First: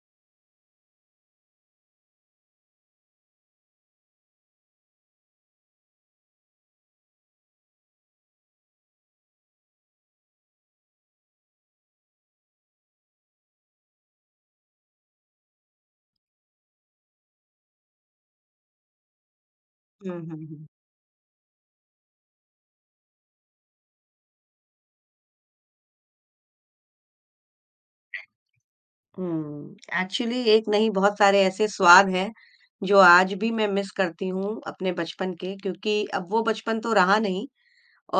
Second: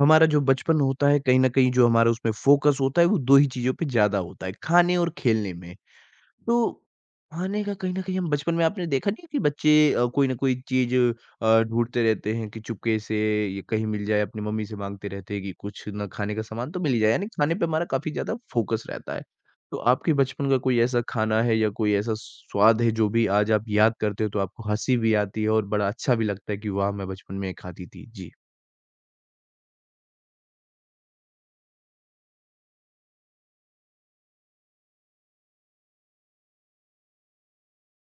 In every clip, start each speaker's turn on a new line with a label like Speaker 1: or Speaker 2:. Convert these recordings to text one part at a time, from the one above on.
Speaker 1: हमारा जो बचपन होता है कहीं न कहीं जो हमारा उसमें फ़ोकस होता है वो 2 ही चीज़ों पे ज़्यादा होता है, खाने और खेलने में। तो खाने का कहीं न कहीं हम बचपन में आपने देखा नहीं है कि बच्चे कोई न कोई चीज़ ढूँढते रहते हैं कि चुपके से ये कहीं मिल जाए, अपनी मम्मी से माँगते रहते हैं कि कुछ ना खाने का सामान तो मिल ही जाए, यानी खाने पे हमारा काफ़ी ज़्यादा फ़ोकस रहता है। तो आपके
Speaker 2: हुँ, हुँ,
Speaker 1: बचपन का
Speaker 2: हुँ।
Speaker 1: कोई ऐसा खाना है या कोई ऐसा स्वाद है जो भी आज आप याद करते हो तो आपको हँसी भी आती है और बड़ा अच्छा भी लगता है कि वाह! मैं बचपन में ये खाती थी? जी।
Speaker 2: हुँ, एक्चुअली एक नहीं बहुत सारे ऐसे स्वाद हैं, जो आज भी मैं मिस करती हूँ अपने बचपन के क्योंकि अब वो बचपन तो रहा नहीं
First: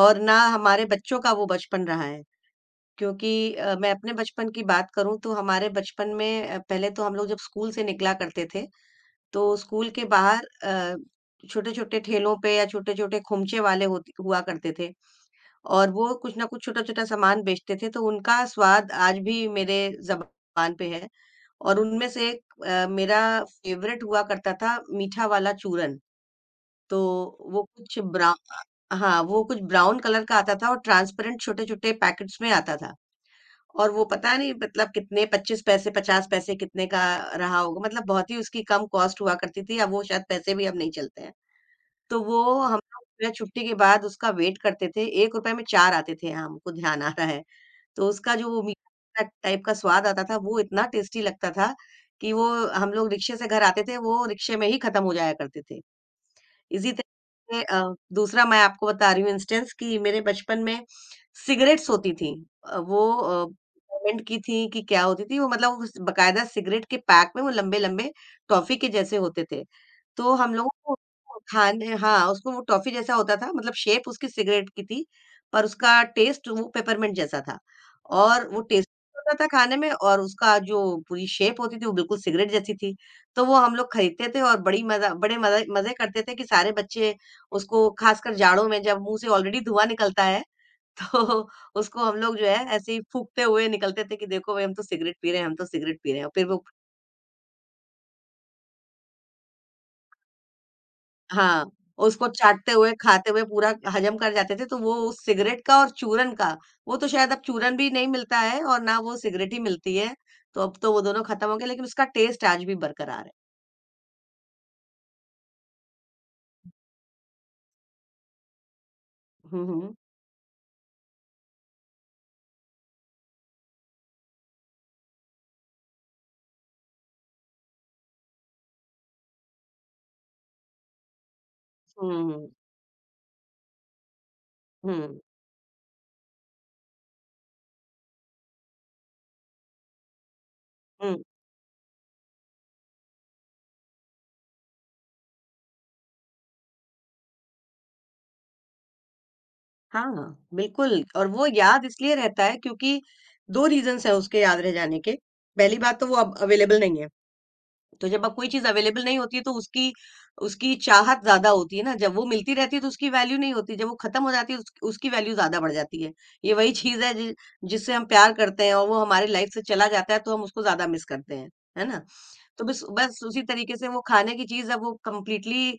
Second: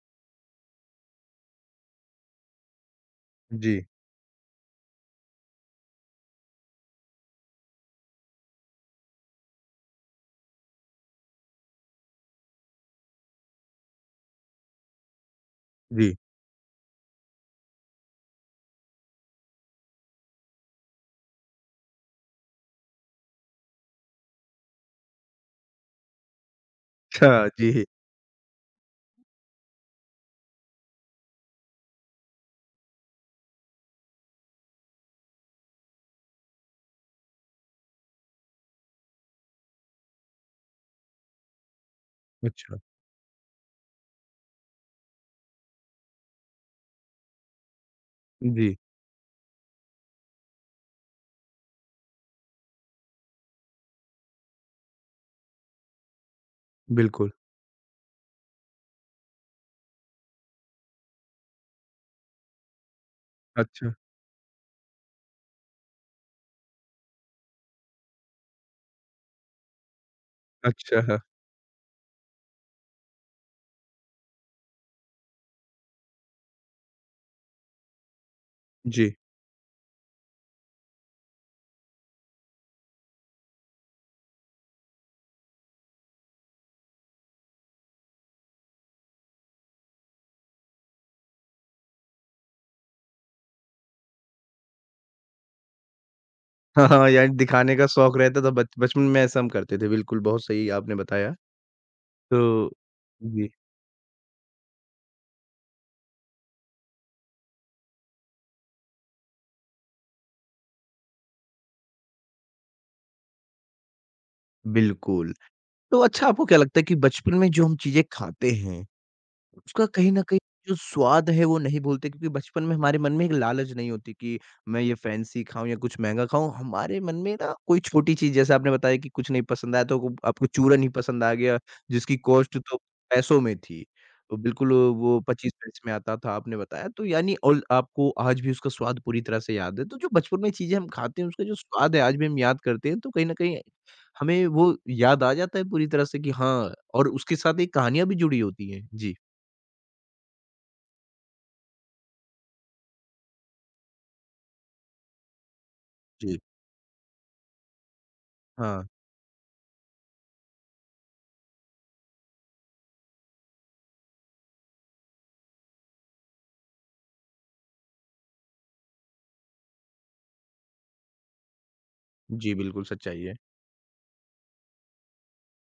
Speaker 2: और ना हमारे बच्चों का वो बचपन रहा है। क्योंकि
Speaker 1: जी,
Speaker 2: मैं अपने बचपन की बात करूँ तो हमारे बचपन में पहले तो हम लोग जब स्कूल से निकला करते थे, तो स्कूल के बाहर छोटे-छोटे ठेलों पे या छोटे-छोटे खुमचे वाले होत हुआ करते थे और वो
Speaker 1: जी।
Speaker 2: कुछ ना कुछ छोटा-छोटा सामान बेचते थे, तो उनका स्वाद आज भी मेरे ज़बान पे है और उनमें से एक मेरा फेवरेट हुआ करता था मीठा वाला चूरन। तो
Speaker 1: अच्छा,
Speaker 2: वो
Speaker 1: जी।
Speaker 2: कुछ ब्रा हाँ, वो कुछ ब्राउन कलर का आता था और ट्रांसपेरेंट छोटे-छोटे पैकेट्स में आता था। और वो पता नहीं मतलब कितने 25 पैसे 50 पैसे कितने का रहा होगा मतलब बहुत ही उसकी कम कॉस्ट हुआ करती थी, अब वो शायद पैसे भी अब नहीं चलते हैं। तो वो हम
Speaker 1: अच्छा,
Speaker 2: लोग जो है छुट्टी के बाद उसका वेट करते थे, ₹1 में 4 आते थे, हाँ, हमको ध्यान आ रहा है। तो उसका जो वो
Speaker 1: जी,
Speaker 2: मीठा टाइप का स्वाद आता था, वो इतना टेस्टी लगता था कि वो हम लोग रिक्शे से घर आते थे, वो रिक्शे में ही खत्म हो जाया करते थे। इसी
Speaker 1: बिल्कुल।
Speaker 2: तरीके से दूसरा मैं आपको बता रही हूँ इंस्टेंस कि मेरे बचपन में सिगरेट्स होती थी। अ, वो अ,
Speaker 1: अच्छा,
Speaker 2: गवर्नमेंट की थी कि क्या होती थी वो मतलब उस बकायदा सिगरेट के पैक में वो लंबे-लंबे टॉफ़ी के जैसे होते थे। तो हम लोगों को
Speaker 1: अच्छा। हाँ,
Speaker 2: खाने हाँ, उसमें वो टॉफ़ी जैसा होता था मतलब शेप उसकी सिगरेट की थी, पर उसका टेस्ट वो पेपरमिंट जैसा था। और वो टेस्टी
Speaker 1: जी।
Speaker 2: होता था खाने में और उसका जो पूरी शेप होती थी वो बिल्कुल सिगरेट जैसी थी। तो वो हम लोग खरीदते थे और बड़ी मज़ा बड़े मज़े मज़े करते थे कि सारे बच्चे उसको खासकर जाड़ों में जब मुँह से ऑलरेडी धुआँ निकलता है तो उसको हम लोग जो है ऐसे ही फूँकते हुए निकलते थे कि देखो भई हम तो सिगरेट पी रहे हैं, हम तो सिगरेट पी रहे हैं। और फिर वो
Speaker 1: हाँ, हाँ, यानी दिखाने का शौक रहता था बच बचपन में ऐसा हम करते थे, बिल्कुल बहुत सही आपने बताया।
Speaker 2: हाँ, उसको
Speaker 1: तो
Speaker 2: चाटते हुए, खाते हुए
Speaker 1: जी,
Speaker 2: पूरा हजम कर जाते थे तो वो उस सिगरेट का और चूरन का वो तो शायद अब चूरन भी नहीं मिलता है और ना वो सिगरेट ही मिलती है। तो अब तो वो दोनों खत्म हो गए लेकिन उसका टेस्ट आज भी बरकरार है।
Speaker 1: बिल्कुल। तो अच्छा आपको क्या लगता है कि बचपन में जो हम चीज़ें खाते हैं
Speaker 2: हुँ,
Speaker 1: उसका
Speaker 2: हुँ।
Speaker 1: कहीं न कहीं जो स्वाद है वो नहीं भूलते क्योंकि बचपन में हमारे मन में एक लालच नहीं होती कि मैं ये फैंसी खाऊँ या कुछ महँगा खाऊँ। हमारे मन में ना कोई छोटी चीज़ जैसे आपने बताया कि कुछ नहीं पसंद आया तो को आपको चूरन ही पसंद आ गया
Speaker 2: हुँ,
Speaker 1: जिसकी
Speaker 2: हुँ।
Speaker 1: कॉस्ट तो पैसों में थी। तो बिल्कुल वो
Speaker 2: हुँ,
Speaker 1: 25 पैसे में आता था आपने बताया तो यानी और आपको आज भी उसका स्वाद पूरी तरह से याद है। तो जो बचपन में चीज़ें हम खाते
Speaker 2: हुँ।
Speaker 1: हैं उसका जो स्वाद है आज भी हम याद करते हैं तो कहीं न कहीं हमें वो याद आ जाता है पूरी तरह से कि हाँ और उसके साथ एक कहानियाँ भी जुड़ी होती हैं। जी।
Speaker 2: हाँ, बिल्कुल और वो याद इसलिए रहता है क्योंकि 2 रीज़न्स हैं उसके याद रह जाने के। पहली बात तो वो अब
Speaker 1: जी,
Speaker 2: अवेलेबल नहीं है। तो जब अब कोई चीज
Speaker 1: हाँ।
Speaker 2: अवेलेबल नहीं होती है तो उसकी उसकी चाहत ज्यादा होती है ना, जब वो मिलती रहती है तो उसकी वैल्यू नहीं होती, जब वो खत्म हो जाती है उसकी वैल्यू ज्यादा बढ़ जाती है। ये वही चीज है जिससे हम प्यार करते हैं और वो हमारी लाइफ से चला जाता है तो हम उसको ज्यादा मिस करते हैं, है ना।
Speaker 1: जी,
Speaker 2: तो बस
Speaker 1: बिल्कुल
Speaker 2: बस
Speaker 1: सच्चाई है।
Speaker 2: उसी तरीके से वो खाने की चीज अब वो कंप्लीटली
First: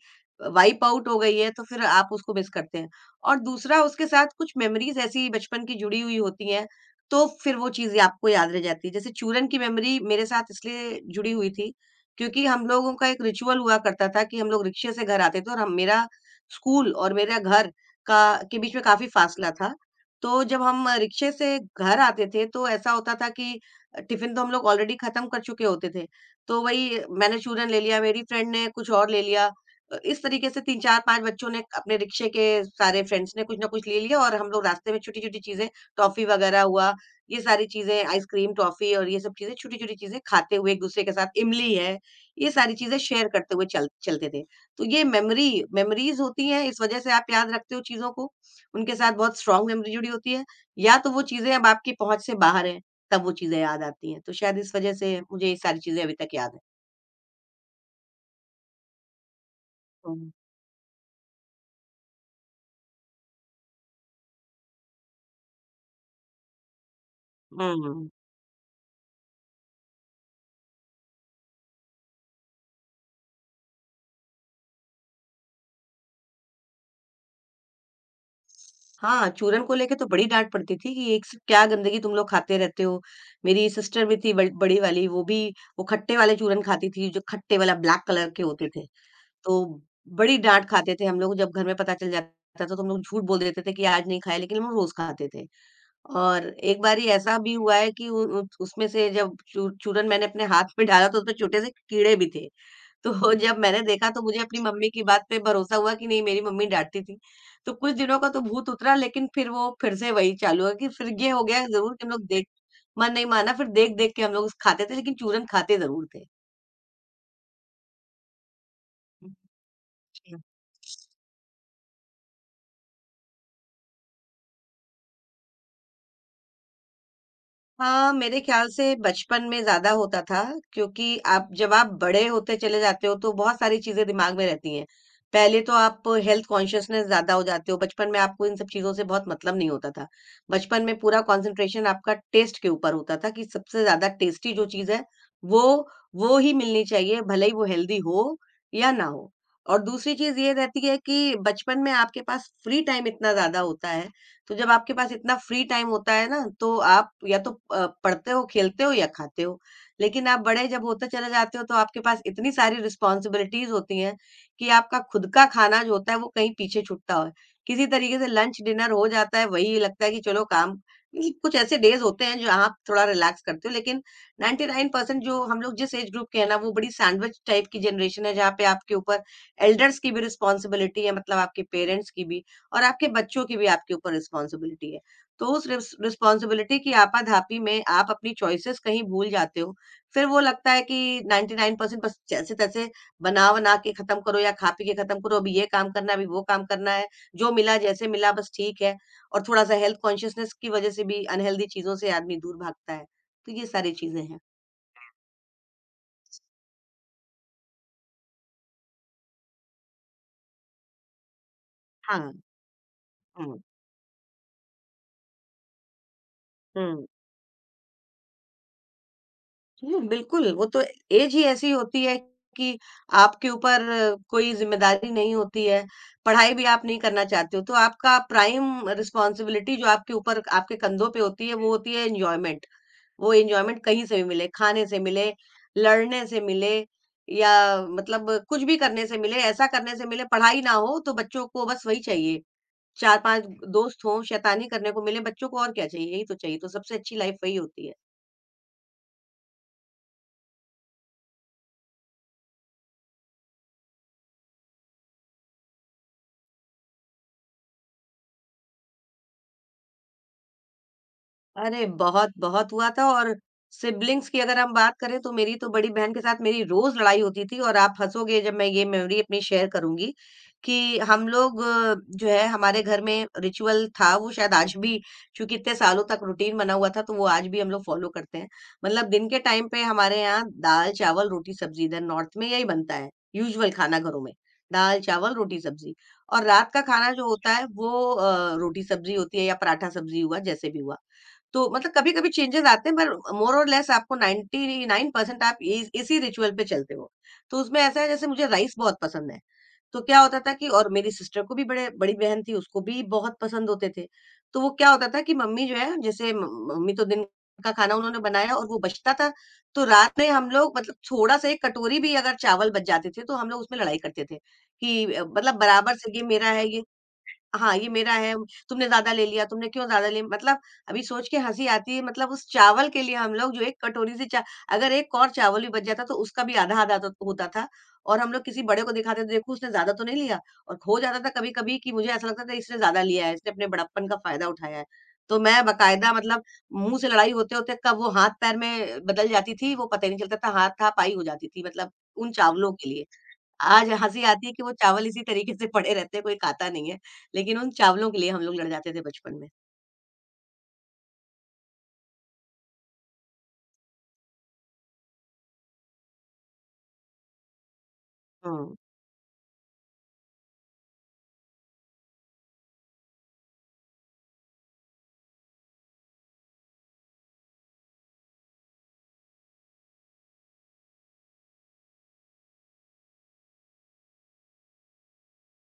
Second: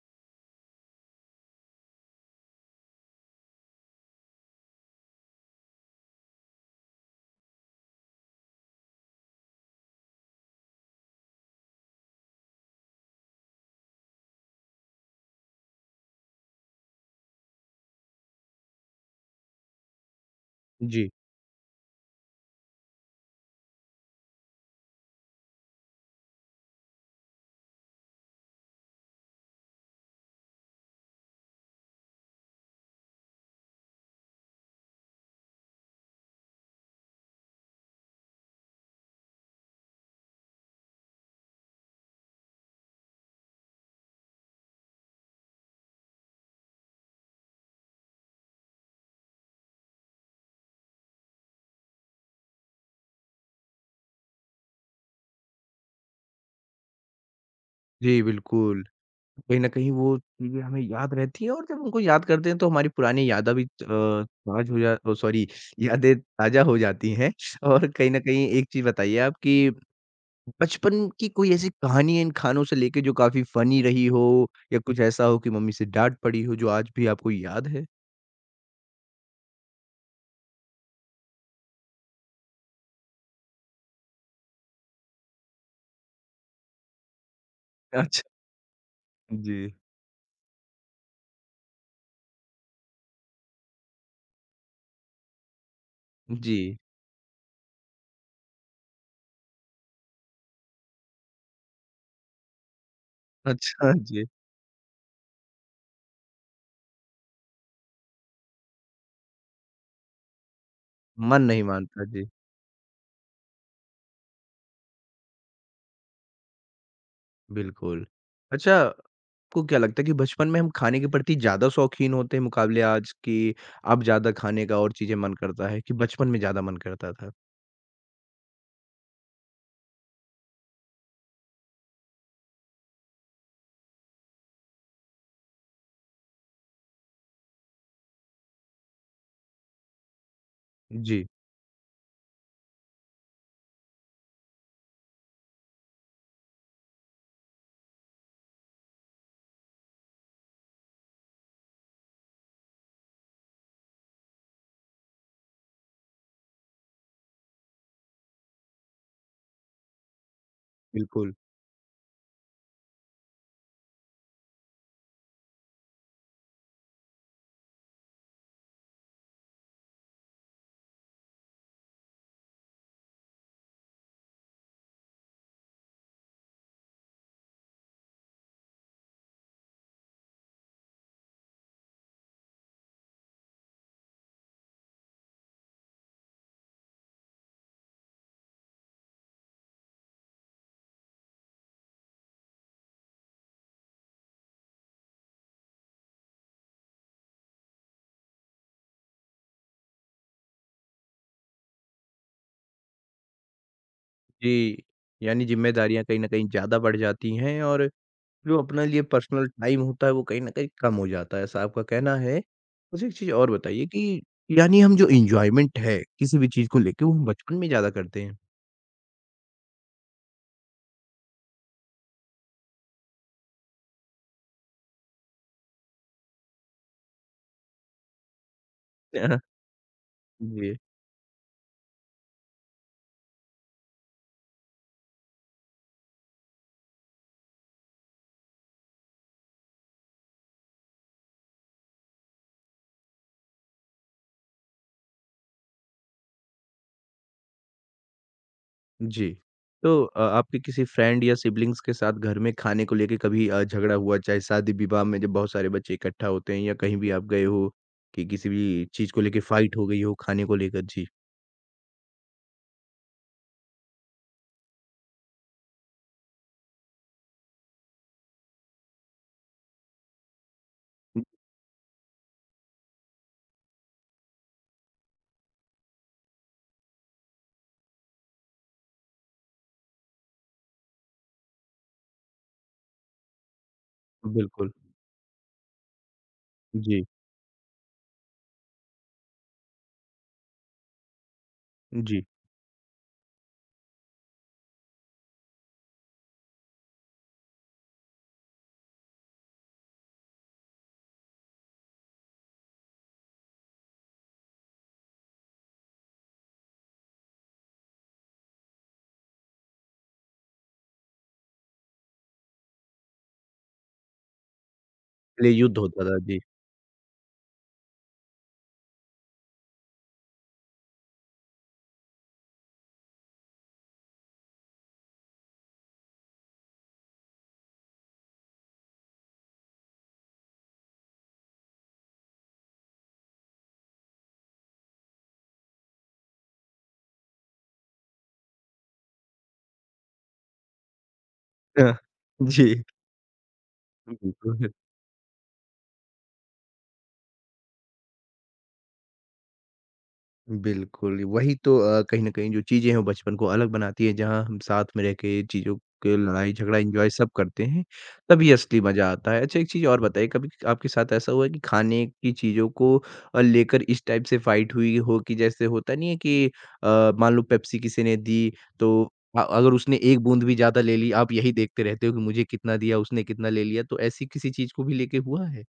Speaker 2: वाइप आउट हो गई है, तो फिर आप उसको मिस करते हैं। और दूसरा, उसके साथ कुछ मेमोरीज ऐसी बचपन की जुड़ी हुई होती हैं, तो फिर वो चीजें आपको याद रह जाती है। जैसे चूरन की मेमोरी मेरे साथ इसलिए जुड़ी हुई थी क्योंकि हम लोगों का एक रिचुअल हुआ करता था कि हम लोग रिक्शे से घर आते थे, और हम मेरा स्कूल और मेरा घर का के बीच में काफ़ी फासला था। तो जब हम
Speaker 1: जी।
Speaker 2: रिक्शे से घर आते थे तो ऐसा होता था कि टिफ़िन तो हम लोग ऑलरेडी ख़त्म कर चुके होते थे। तो वही, मैंने चूरन ले लिया, मेरी फ्रेंड ने कुछ और ले लिया। इस तरीके से 3, 4, 5 बच्चों ने, अपने रिक्शे के सारे फ्रेंड्स ने कुछ ना कुछ ले लिया और हम लोग रास्ते में छोटी-छोटी चीज़ें, टॉफ़ी वग़ैरह हुआ, ये सारी चीज़ें आइसक्रीम, टॉफ़ी और ये सब चीज़ें, छोटी-छोटी चीज़ें खाते हुए एक-दूसरे के साथ इमली है, ये सारी चीज़ें शेयर करते हुए चल चलते थे। तो ये मेमोरीज़ होती हैं, इस वज़ह से आप याद रखते हो चीज़ों को। उनके साथ बहुत स्ट्रॉन्ग मेमोरी जुड़ी होती है, या तो वो चीज़ें अब आपकी पहुँच से बाहर हैं, तब वो चीज़ें याद आती हैं। तो शायद इस वज़ह से मुझे ये सारी चीज़ें अभी तक याद हैं।
Speaker 1: जी, बिल्कुल। कहीं न कहीं वो
Speaker 2: हुँ,
Speaker 1: चीज़ें हमें याद रहती हैं और जब उनको याद करते हैं तो हमारी पुरानी यादा भी ताज़ हो जा ओ सॉरी यादें ताज़ा हो जाती हैं और
Speaker 2: हुँ।
Speaker 1: कहीं न कहीं एक चीज़ बताइए आप कि बचपन की कोई ऐसी कहानी है इन खानों से लेके जो काफ़ी फ़नी रही हो या कुछ ऐसा हो कि मम्मी से डाँट पड़ी हो जो आज भी आपको याद है?
Speaker 2: हाँ, चूरन को लेके तो बड़ी डाँट पड़ती थी कि एक से क्या गंदगी तुम लोग खाते रहते हो। मेरी सिस्टर भी थी, बड़ी वाली, वो भी वो खट्टे वाले चूरन खाती थी, जो खट्टे वाला ब्लैक
Speaker 1: अच्छा।
Speaker 2: कलर के होते थे।
Speaker 1: जी।
Speaker 2: तो बड़ी डाँट खाते थे हम लोग जब घर में पता चल जाता था, तो हम लोग झूठ बोल देते थे कि आज नहीं खाए, लेकिन हम रोज़ खाते थे। और
Speaker 1: जी।
Speaker 2: एक बारी ऐसा भी हुआ है कि उ उ उसमें से जब चू चूरन मैंने अपने हाथ में डाला तो उसमें छोटे से कीड़े भी थे। तो जब मैंने
Speaker 1: अच्छा
Speaker 2: देखा तो
Speaker 1: जी।
Speaker 2: मुझे अपनी मम्मी की बात पे भरोसा हुआ कि नहीं, मेरी मम्मी डाँटती थी। तो कुछ दिनों का तो भूत उतरा, लेकिन फिर वो फिर से वही चालू हुआ कि फिर ये
Speaker 1: मन
Speaker 2: हो
Speaker 1: नहीं
Speaker 2: गया ज़रूर
Speaker 1: मानता।
Speaker 2: कि हम
Speaker 1: जी,
Speaker 2: लोग देख मन नहीं माना, फिर देख-देख के हम लोग खाते थे, लेकिन चूरन खाते ज़रूर
Speaker 1: बिल्कुल। अच्छा
Speaker 2: थे।
Speaker 1: आपको क्या लगता है कि बचपन में हम खाने के प्रति ज़्यादा शौकीन होते हैं मुकाबले आज कि अब ज़्यादा खाने का और चीज़ें मन करता है कि बचपन में ज़्यादा मन करता था?
Speaker 2: हाँ, मेरे ख्याल से बचपन में ज़्यादा होता था क्योंकि आप जब आप बड़े होते चले जाते हो तो बहुत सारी चीज़ें दिमाग में रहती हैं। पहले तो आप हेल्थ कॉन्शियसनेस ज़्यादा हो जाते हो, बचपन में आपको इन सब चीज़ों से बहुत मतलब नहीं होता था। बचपन में पूरा
Speaker 1: जी,
Speaker 2: कॉन्सन्ट्रेशन आपका टेस्ट के ऊपर होता था कि सबसे ज़्यादा टेस्टी जो चीज़ है वो वो ही मिलनी चाहिए, भले ही वो हेल्दी हो या ना हो। और दूसरी चीज़ ये रहती है कि बचपन में आपके पास फ्री टाइम इतना ज़्यादा होता है, तो जब आपके पास इतना फ्री टाइम होता है ना, तो आप या तो पढ़ते हो, खेलते हो या खाते हो। लेकिन आप बड़े जब होते चले
Speaker 1: बिल्कुल।
Speaker 2: जाते हो तो आपके पास इतनी सारी रिस्पॉन्सिबिलिटीज़ होती हैं कि आपका खुद का खाना जो होता है वो कहीं पीछे छूटता हो। किसी तरीके से लंच, डिनर हो जाता है, वही लगता है कि चलो काम, मतलब कुछ ऐसे डेज़ होते हैं जहाँ आप थोड़ा रिलैक्स करते हो, लेकिन 99% जो हम लोग जिस एज ग्रुप के हैं ना, वो बड़ी सैंडविच टाइप की जनरेशन है जहाँ पे आपके ऊपर एल्डर्स की भी रिस्पॉन्सिबिलिटी है, मतलब आपके पेरेंट्स की भी। और आपके बच्चों की भी आपके ऊपर रिस्पॉन्सिबिलिटी है। तो उस रिस्पॉन्सिबिलिटी की आपाधापी में आप अपनी चॉइसेस कहीं भूल जाते हो। फिर वो लगता है कि 99% बस जैसे-तैसे बना-वना के खत्म करो या खा-पी के खत्म करो। अभी ये काम करना है, अभी वो काम करना है। जो मिला जैसे मिला बस ठीक है, और थोड़ा-सा हेल्थ कॉन्शियसनेस की वजह से भी अनहेल्दी चीज़ों से आदमी दूर भागता है। तो ये सारी चीज़ें हैं।
Speaker 1: जी, यानी ज़िम्मेदारियाँ कहीं न कहीं ज़्यादा बढ़ जाती हैं और जो अपने लिए पर्सनल टाइम होता है वो कहीं न कहीं कम हो जाता है, ऐसा आपका कहना
Speaker 2: हाँ।
Speaker 1: है। मुझे एक चीज़ और
Speaker 2: हुँ,
Speaker 1: बताइए कि यानी हम जो एन्जॉयमेंट है किसी भी चीज़ को लेके
Speaker 2: हुँ।
Speaker 1: वो हम बचपन में ज़्यादा करते हैं?
Speaker 2: बिल्कुल, वो तो एज ही ऐसी होती है कि आपके ऊपर कोई ज़िम्मेदारी नहीं होती है, पढ़ाई भी आप नहीं करना चाहते हो, तो आपका प्राइम रिस्पॉन्सिबिलिटी जो आपके ऊपर आपके
Speaker 1: जी।
Speaker 2: कंधों पे होती है, वो होती है एन्जॉयमेंट। वो एन्जॉयमेंट कहीं से भी मिले, खाने से मिले, लड़ने से मिले, या मतलब कुछ भी करने से मिले, ऐसा करने से मिले, पढ़ाई ना हो तो बच्चों को बस वही चाहिए, 4-5 दोस्त हों, शैतानी करने को मिले, बच्चों को और क्या चाहिए? यही तो चाहिए, तो सबसे अच्छी लाइफ़ वही होती है।
Speaker 1: जी। तो आपके किसी फ्रेंड या सिब्लिंग्स के साथ घर में खाने को लेके कभी झगड़ा हुआ? चाहे शादी-विवाह में जब बहुत सारे बच्चे इकट्ठा होते हैं या कहीं भी आप गए हो कि किसी भी चीज़ को लेके फाइट हो गई हो खाने को लेकर? जी।
Speaker 2: अरे! बहुत-बहुत हुआ था। और सिब्लिंग्स की अगर हम बात करें तो मेरी तो बड़ी बहन के साथ मेरी रोज़ लड़ाई होती थी। और आप हँसोगे जब मैं ये मेमोरी अपनी शेयर करूँगी, कि हम लोग, जो है, हमारे घर में रिचुअल था, वो शायद आज भी, चूँकि इतने सालों तक रूटीन बना हुआ था, तो वो आज भी हम लोग फ़ॉलो करते हैं। मतलब दिन के टाइम पे हमारे यहाँ दाल-चावल, रोटी-सब्ज़ी, इधर नॉर्थ में यही बनता है, यूजुअल खाना घरों में।
Speaker 1: हुँ, बिल्कुल।
Speaker 2: दाल-चावल, रोटी-सब्ज़ी, और रात का
Speaker 1: जी,
Speaker 2: खाना जो होता है वो रोटी-सब्ज़ी होती है या पराठा-सब्ज़ी, हुआ जैसे भी हुआ। तो मतलब
Speaker 1: जी।
Speaker 2: कभी-कभी चेंजेस आते हैं, पर मोर और लेस आपको 99% आप इस इसी रिचुअल पे चलते हो। तो उसमें ऐसा है जैसे मुझे राइस बहुत पसंद है, तो क्या होता था कि, और मेरी सिस्टर को भी, बड़े बड़ी बहन थी, उसको भी बहुत पसंद होते थे। तो वो क्या होता था कि मम्मी जो है, जैसे म मम्मी तो दिन का खाना उन्होंने बनाया और वो बचता था, तो रात में हम लोग, मतलब, थोड़ा-सा एक कटोरी भी अगर चावल बच जाते थे, तो हम लोग उसमें लड़ाई करते थे कि,
Speaker 1: इसलिए
Speaker 2: मतलब,
Speaker 1: युद्ध
Speaker 2: बराबर
Speaker 1: होता
Speaker 2: से
Speaker 1: था।
Speaker 2: ये
Speaker 1: जी।
Speaker 2: मेरा है, ये, हाँ, ये मेरा है, तुमने ज़्यादा ले लिया, तुमने क्यों ज़्यादा ले, मतलब अभी सोच के हँसी आती है। मतलब उस चावल के लिए हम लोग, जो एक कटोरी से चा अगर एक और चावल भी बच जाता तो उसका भी आधा-आधा तो होता था, और हम लोग किसी बड़े को दिखाते थे, देखो उसने ज़्यादा तो नहीं लिया। और हो जाता था कभी-कभी कि मुझे ऐसा लगता था, इसने ज़्यादा लिया है, इसने अपने बड़प्पन का फ़ायदा उठाया है। तो मैं बाकायदा, मतलब, मुँह से लड़ाई होते-होते कब वो हाथ-पैर में बदल जाती थी, वो पता ही नहीं चलता था, हाथ-थापाई हो जाती थी, मतलब उन चावलों
Speaker 1: जी,
Speaker 2: के लिए। आज हँसी आती है कि
Speaker 1: बिल्कुल।
Speaker 2: वो चावल इसी तरीके से पड़े रहते हैं, कोई खाता नहीं है। लेकिन उन चावलों के लिए हम लोग लड़ जाते थे बचपन में।
Speaker 1: बिल्कुल, वही तो कहीं न कहीं जो चीज़ें हैं वो बचपन को अलग बनाती हैं, जहाँ हम साथ में रह के चीज़ों के लड़ाई-झगड़ा एन्जॉय सब करते हैं, तभी
Speaker 2: हुँ।
Speaker 1: असली मज़ा आता है। अच्छा एक चीज़ और बताइए कभी आपके साथ ऐसा हुआ है कि खाने की चीज़ों को लेकर इस टाइप से फाइट हुई हो कि जैसे होता नहीं है कि मान लो पेप्सी किसी ने दी तो अगर उसने 1 बूँद भी ज़्यादा ले ली, आप यही देखते रहते हो कि मुझे कितना दिया, उसने कितना ले लिया, तो ऐसी किसी चीज़ को भी लेके हुआ है?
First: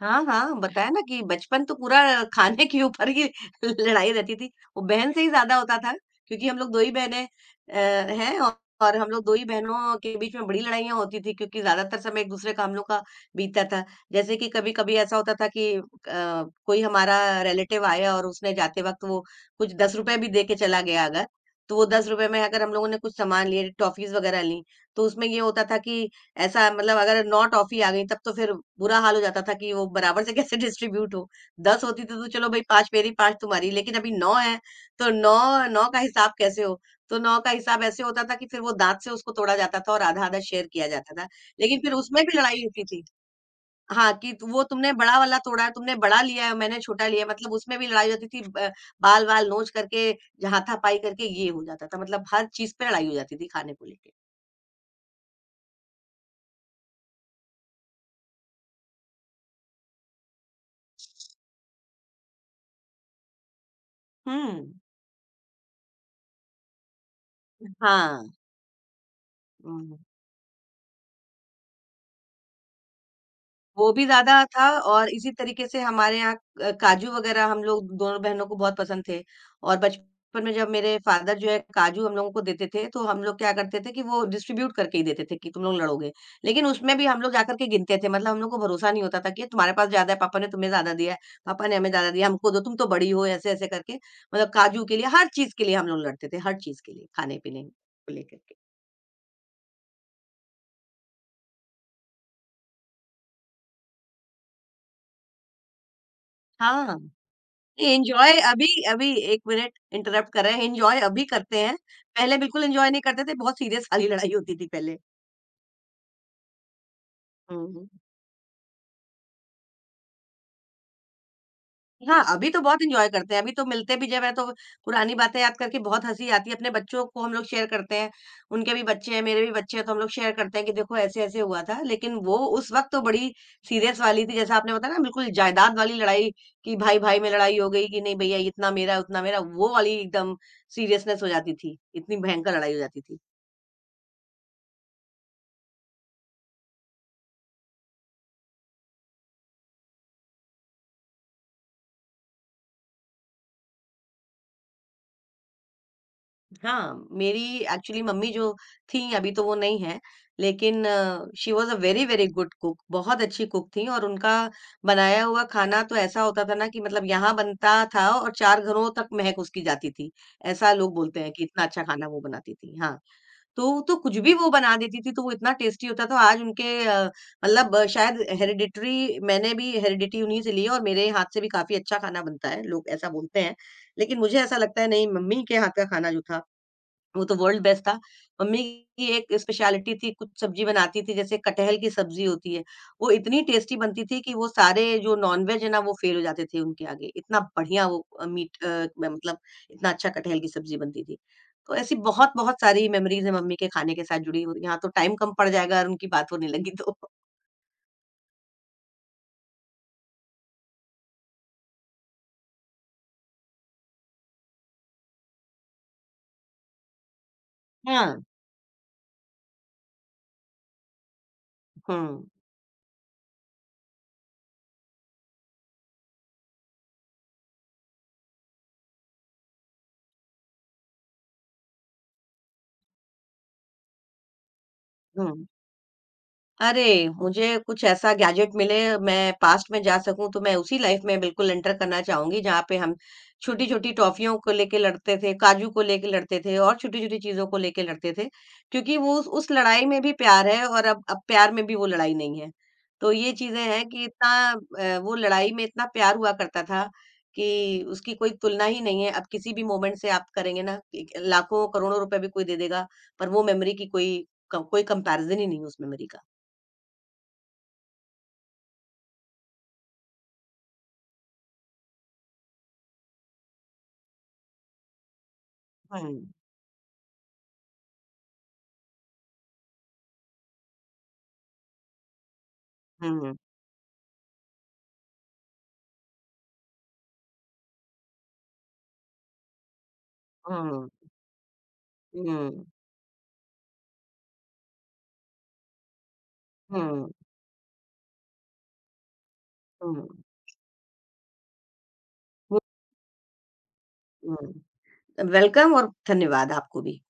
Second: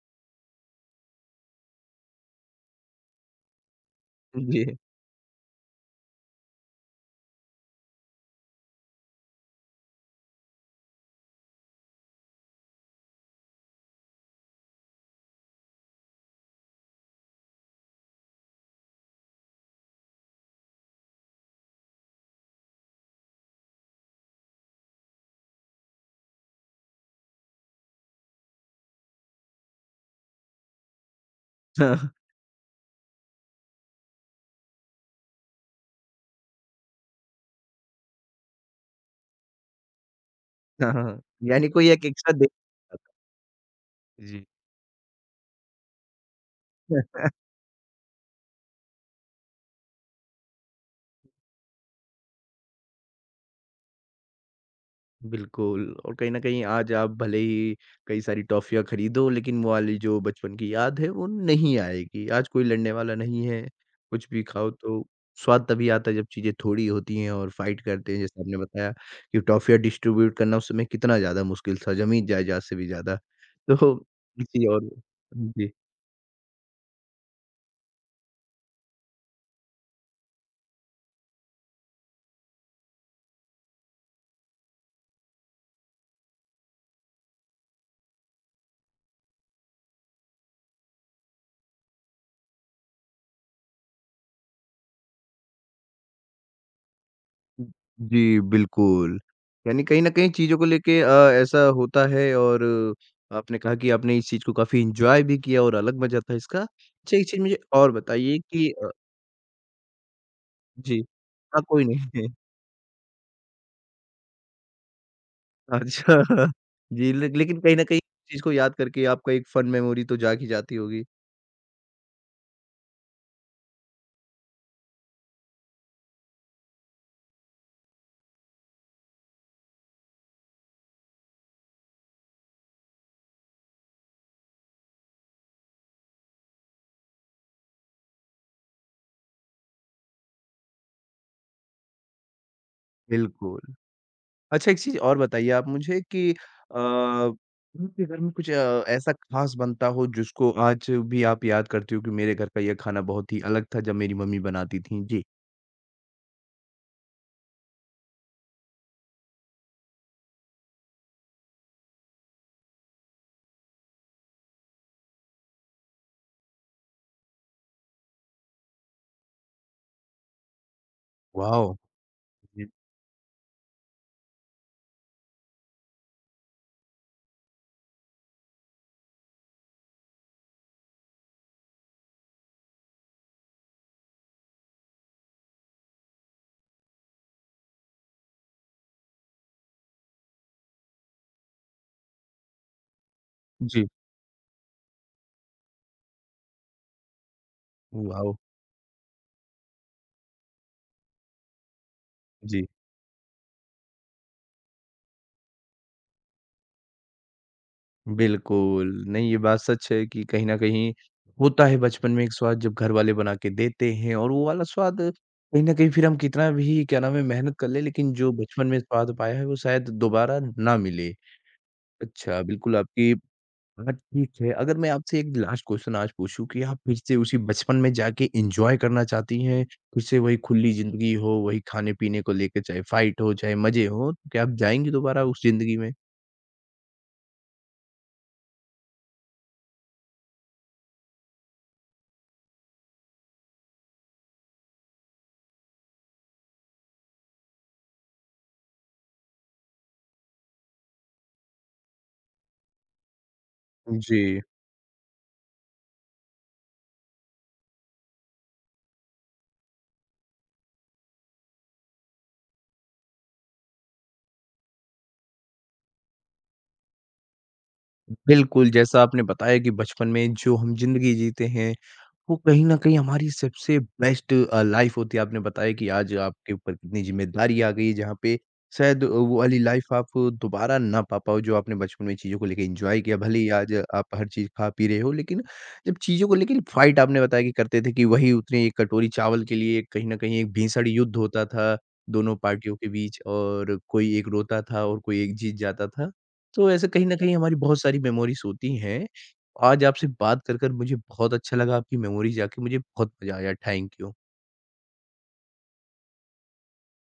Speaker 2: हाँ, हाँ, बताया ना कि बचपन तो पूरा खाने के ऊपर ही लड़ाई रहती थी।
Speaker 1: जी।
Speaker 2: वो बहन से ही ज़्यादा होता था क्योंकि हम लोग 2 ही बहनें हैं। और हम लोग 2 ही बहनों के बीच में बड़ी लड़ाइयाँ होती थी, क्योंकि ज़्यादातर समय एक-दूसरे का हम लोग का बीतता था। जैसे कि कभी-कभी ऐसा होता था कि, कोई हमारा रिलेटिव आया और उसने जाते वक़्त वो कुछ ₹10 भी दे के चला गया अगर, तो वो ₹10 में अगर हम लोगों ने कुछ सामान लिए, टॉफ़ीज़ वग़ैरह लीं, तो उसमें ये होता था कि, ऐसा मतलब, अगर 9 टॉफ़ी आ गई तब तो फिर बुरा हाल हो जाता था कि वो बराबर से कैसे डिस्ट्रीब्यूट हो। 10
Speaker 1: हाँ,
Speaker 2: होती तो चलो भई 5 मेरी 5 तुम्हारी, लेकिन अभी 9 है तो 9 का हिसाब कैसे हो? तो 9 का हिसाब ऐसे होता था कि फिर वो दाँत से उसको तोड़ा जाता था और आधा-आधा शेयर किया
Speaker 1: हाँ, हाँ, हाँ,
Speaker 2: जाता था।
Speaker 1: यानी
Speaker 2: लेकिन
Speaker 1: कोई
Speaker 2: फिर
Speaker 1: एक
Speaker 2: उसमें
Speaker 1: एक्स्ट्रा
Speaker 2: भी
Speaker 1: दे
Speaker 2: लड़ाई होती थी। हाँ, कि
Speaker 1: जी।
Speaker 2: वो तुमने बड़ा वाला तोड़ा है, तुमने बड़ा लिया है, मैंने छोटा लिया है, मतलब उसमें भी लड़ाई होती थी, ब बाल-वाल नोच करके, हाथापाई करके, ये हो जाता था। मतलब हर चीज़ पे लड़ाई हो जाती थी खाने को लेके।
Speaker 1: बिल्कुल और कहीं न कहीं आज आप भले ही कई सारी टॉफ़ियाँ खरीदो लेकिन वो वाली जो बचपन की याद है वो नहीं आएगी। आज कोई लड़ने वाला नहीं है, कुछ भी खाओ
Speaker 2: हुँ।
Speaker 1: तो स्वाद तभी आता है जब चीज़ें थोड़ी होती हैं और फाइट करते हैं
Speaker 2: हाँ।
Speaker 1: जैसे आपने बताया कि टॉफ़ियाँ
Speaker 2: हुँ।
Speaker 1: डिस्ट्रीब्यूट करना उस समय कितना ज़्यादा मुश्किल था, ज़मीन-जायदाद से भी ज़्यादा।
Speaker 2: वो
Speaker 1: तो
Speaker 2: भी ज़्यादा
Speaker 1: किसी
Speaker 2: था,
Speaker 1: और
Speaker 2: और इसी तरीके
Speaker 1: जी।
Speaker 2: से हमारे यहाँ, काजू वगैरह हम लोग दोनों बहनों को बहुत पसंद थे, और बचपन में जब मेरे फ़ादर जो है काजू हम लोगों को देते थे, तो हम लोग क्या करते थे कि वो डिस्ट्रीब्यूट करके ही देते थे कि तुम लोग लड़ोगे। लेकिन उसमें भी हम लोग जाकर के गिनते थे, मतलब हम लोग को भरोसा नहीं होता था कि तुम्हारे पास ज़्यादा है, पापा ने तुम्हें ज़्यादा दिया है, पापा ने हमें ज़्यादा दिया, हमको दो, तुम तो बड़ी हो, ऐसे-ऐसे करके, मतलब काजू के लिए, हर चीज़ के लिए हम लोग लड़ते थे, हर चीज़ के लिए, खाने-पीने
Speaker 1: हुँ,
Speaker 2: को लेकर
Speaker 1: जी,
Speaker 2: के।
Speaker 1: बिल्कुल। यानी कहीं न कहीं चीज़ों को लेके ऐसा होता है और आपने कहा कि आपने इस चीज़ को काफ़ी एन्जॉय भी किया और अलग मज़ा था इसका।
Speaker 2: हाँ।
Speaker 1: अच्छा एक चीज़ मुझे और बताइए
Speaker 2: एन्जॉय अभी,
Speaker 1: कि
Speaker 2: अभी 1 मिनट इंटरप्ट कर रहे हैं, एन्जॉय
Speaker 1: जी।
Speaker 2: अभी करते
Speaker 1: हाँ,
Speaker 2: हैं,
Speaker 1: कोई नहीं।
Speaker 2: पहले बिल्कुल एन्जॉय नहीं करते थे, बहुत सीरियस वाली लड़ाई होती थी पहले।
Speaker 1: अच्छा। जी, ले लेकिन कहीं न
Speaker 2: हुँ।
Speaker 1: कहीं इस चीज़ को याद करके आपका एक फन मेमोरी तो जाग ही जाती होगी।
Speaker 2: हाँ, अभी तो बहुत एन्जॉय करते हैं, अभी तो मिलते भी जब हैं तो पुरानी बातें याद करके बहुत हँसी आती है, अपने बच्चों को हम लोग शेयर करते हैं, उनके भी बच्चे हैं, मेरे भी बच्चे हैं, तो हम लोग शेयर करते हैं कि देखो ऐसे-ऐसे हुआ था। लेकिन वो उस वक़्त तो बड़ी सीरियस वाली थी, जैसा आपने बताया ना, बिल्कुल जायदाद वाली लड़ाई, कि भाई-भाई में लड़ाई हो गई कि नहीं भैया, इतना मेरा, उतना मेरा, वो वाली एकदम सीरियसनेस हो जाती थी, इतनी भयंकर लड़ाई हो जाती थी।
Speaker 1: बिल्कुल। अच्छा, एक चीज़ और बताइए आप मुझे कि आपके घर में कुछ ऐसा ख़ास बनता हो जिसको आज भी आप याद करती हो कि मेरे घर का ये खाना बहुत ही अलग था जब मेरी मम्मी बनाती थीं? जी।
Speaker 2: हाँ, मेरी एक्चुअली मम्मी जो थीं, अभी तो वो नहीं हैं, लेकिन she was a very, very good cook, बहुत अच्छी कुक थीं, और उनका बनाया हुआ खाना तो ऐसा होता था ना कि, मतलब, यहाँ बनता था और 4 घरों तक महक उसकी जाती थी। ऐसा लोग बोलते हैं कि इतना
Speaker 1: वॉव!
Speaker 2: अच्छा खाना वो बनाती
Speaker 1: जी,
Speaker 2: थीं। हाँ, तो कुछ भी वो बना देती थी, तो वो इतना टेस्टी होता था। आज उनके, मतलब, शायद हेरिडिटरी, मैंने भी हेरिडिटी उन्हीं से ली है, और मेरे हाथ से भी काफ़ी अच्छा खाना बनता है, लोग ऐसा बोलते हैं। लेकिन मुझे ऐसा लगता है, नहीं, मम्मी के हाथ का खाना जो था वो तो वर्ल्ड बेस्ट था। मम्मी की एक स्पेशलिटी थी, कुछ सब्ज़ी बनाती थी, जैसे कटहल की सब्ज़ी होती है, वो इतनी टेस्टी
Speaker 1: जी,
Speaker 2: बनती थी कि वो सारे जो नॉन-वेज है ना, वो फ़ेल हो जाते थे उनके आगे। इतना बढ़िया वो,
Speaker 1: वॉव!
Speaker 2: मीट, अ, म मतलब इतना अच्छा कटहल की सब्ज़ी बनती थी। तो ऐसी बहुत-बहुत
Speaker 1: जी,
Speaker 2: सारी मेमोरीज़ हैं मम्मी के खाने के साथ जुड़ी हुई। यहाँ तो टाइम कम पड़ जाएगा अगर उनकी बात होने लगी तो।
Speaker 1: बिल्कुल। नहीं, ये बात सच है कि कहीं न कहीं होता है बचपन में एक स्वाद जब घर वाले बना के देते हैं और वो वाला स्वाद कहीं न कहीं फिर हम कितना भी क्या नाम है मेहनत कर लें लेकिन
Speaker 2: हाँ।
Speaker 1: जो बचपन में स्वाद पाया है वो शायद दोबारा ना मिले।
Speaker 2: हुँ,
Speaker 1: अच्छा, बिल्कुल आपकी हाँ, ठीक है। अगर मैं आपसे एक लास्ट क्वेश्चन आज पूछूँ कि आप फिर से उसी बचपन में जाके एन्जॉय करना चाहती हैं, फिर से वही खुली ज़िंदगी हो, वही खाने-पीने को लेके चाहे फ़ाइट हो, चाहे मज़े हों, तो क्या आप जाएँगी दोबारा उस
Speaker 2: हुँ।
Speaker 1: ज़िंदगी में?
Speaker 2: अरे! मुझे कुछ ऐसा गैजेट मिले, मैं पास्ट में जा सकूँ, तो मैं उसी लाइफ में बिल्कुल एंटर करना चाहूँगी, जहाँ पे हम छोटी-छोटी टॉफ़ियों को लेके लड़ते थे, काजू को लेके लड़ते थे, और छोटी-छोटी चीज़ों को लेके लड़ते थे। क्योंकि वो उस लड़ाई में भी प्यार है, और अब प्यार में भी वो लड़ाई नहीं है। तो ये चीज़ें हैं कि इतना,
Speaker 1: जी।
Speaker 2: वो लड़ाई में इतना प्यार हुआ करता था कि उसकी कोई तुलना ही नहीं है। अब किसी भी मोमेंट से आप करेंगे ना, एक लाखों, करोड़ों रुपए भी कोई दे देगा, पर वो मेमोरी की कोई, क कोई कंपैरिज़न ही नहीं है उस मेमोरी का।
Speaker 1: बिल्कुल, जैसा आपने बताया कि बचपन में जो हम ज़िंदगी जीते हैं वो कहीं न कहीं हमारी सबसे बेस्ट लाइफ़ होती है। आपने बताया कि आज
Speaker 2: హ్మ్।
Speaker 1: आपके ऊपर कितनी ज़िम्मेदारी आ गई है, जहाँ पे शायद वो वाली लाइफ़ आप दोबारा ना पा पाओ, जो आपने बचपन में चीज़ों को लेके एन्जॉय किया।
Speaker 2: హ్మ్।
Speaker 1: भले ही आज आप हर चीज़ खा पी रहे हो, लेकिन जब चीज़ों को लेके फ़ाइट आपने बताया कि करते थे कि वही उतनी एक कटोरी चावल के लिए कहीं न कहीं एक भीषण
Speaker 2: हुँ,
Speaker 1: युद्ध होता था, दोनों
Speaker 2: हुँ,
Speaker 1: पार्टियों के बीच और कोई एक रोता था और कोई एक जीत जाता था। तो ऐसे कहीं
Speaker 2: हुँ,
Speaker 1: न कहीं हमारी बहुत सारी मेमोरीज़ होती हैं। आज
Speaker 2: हुँ,
Speaker 1: आपसे
Speaker 2: हुँ,
Speaker 1: बात कर मुझे बहुत अच्छा लगा, आपकी मेमोरी जाके मुझे बहुत मज़ा आया। Thank you.
Speaker 2: हुँ। वेलकम, और धन्यवाद आपको भी।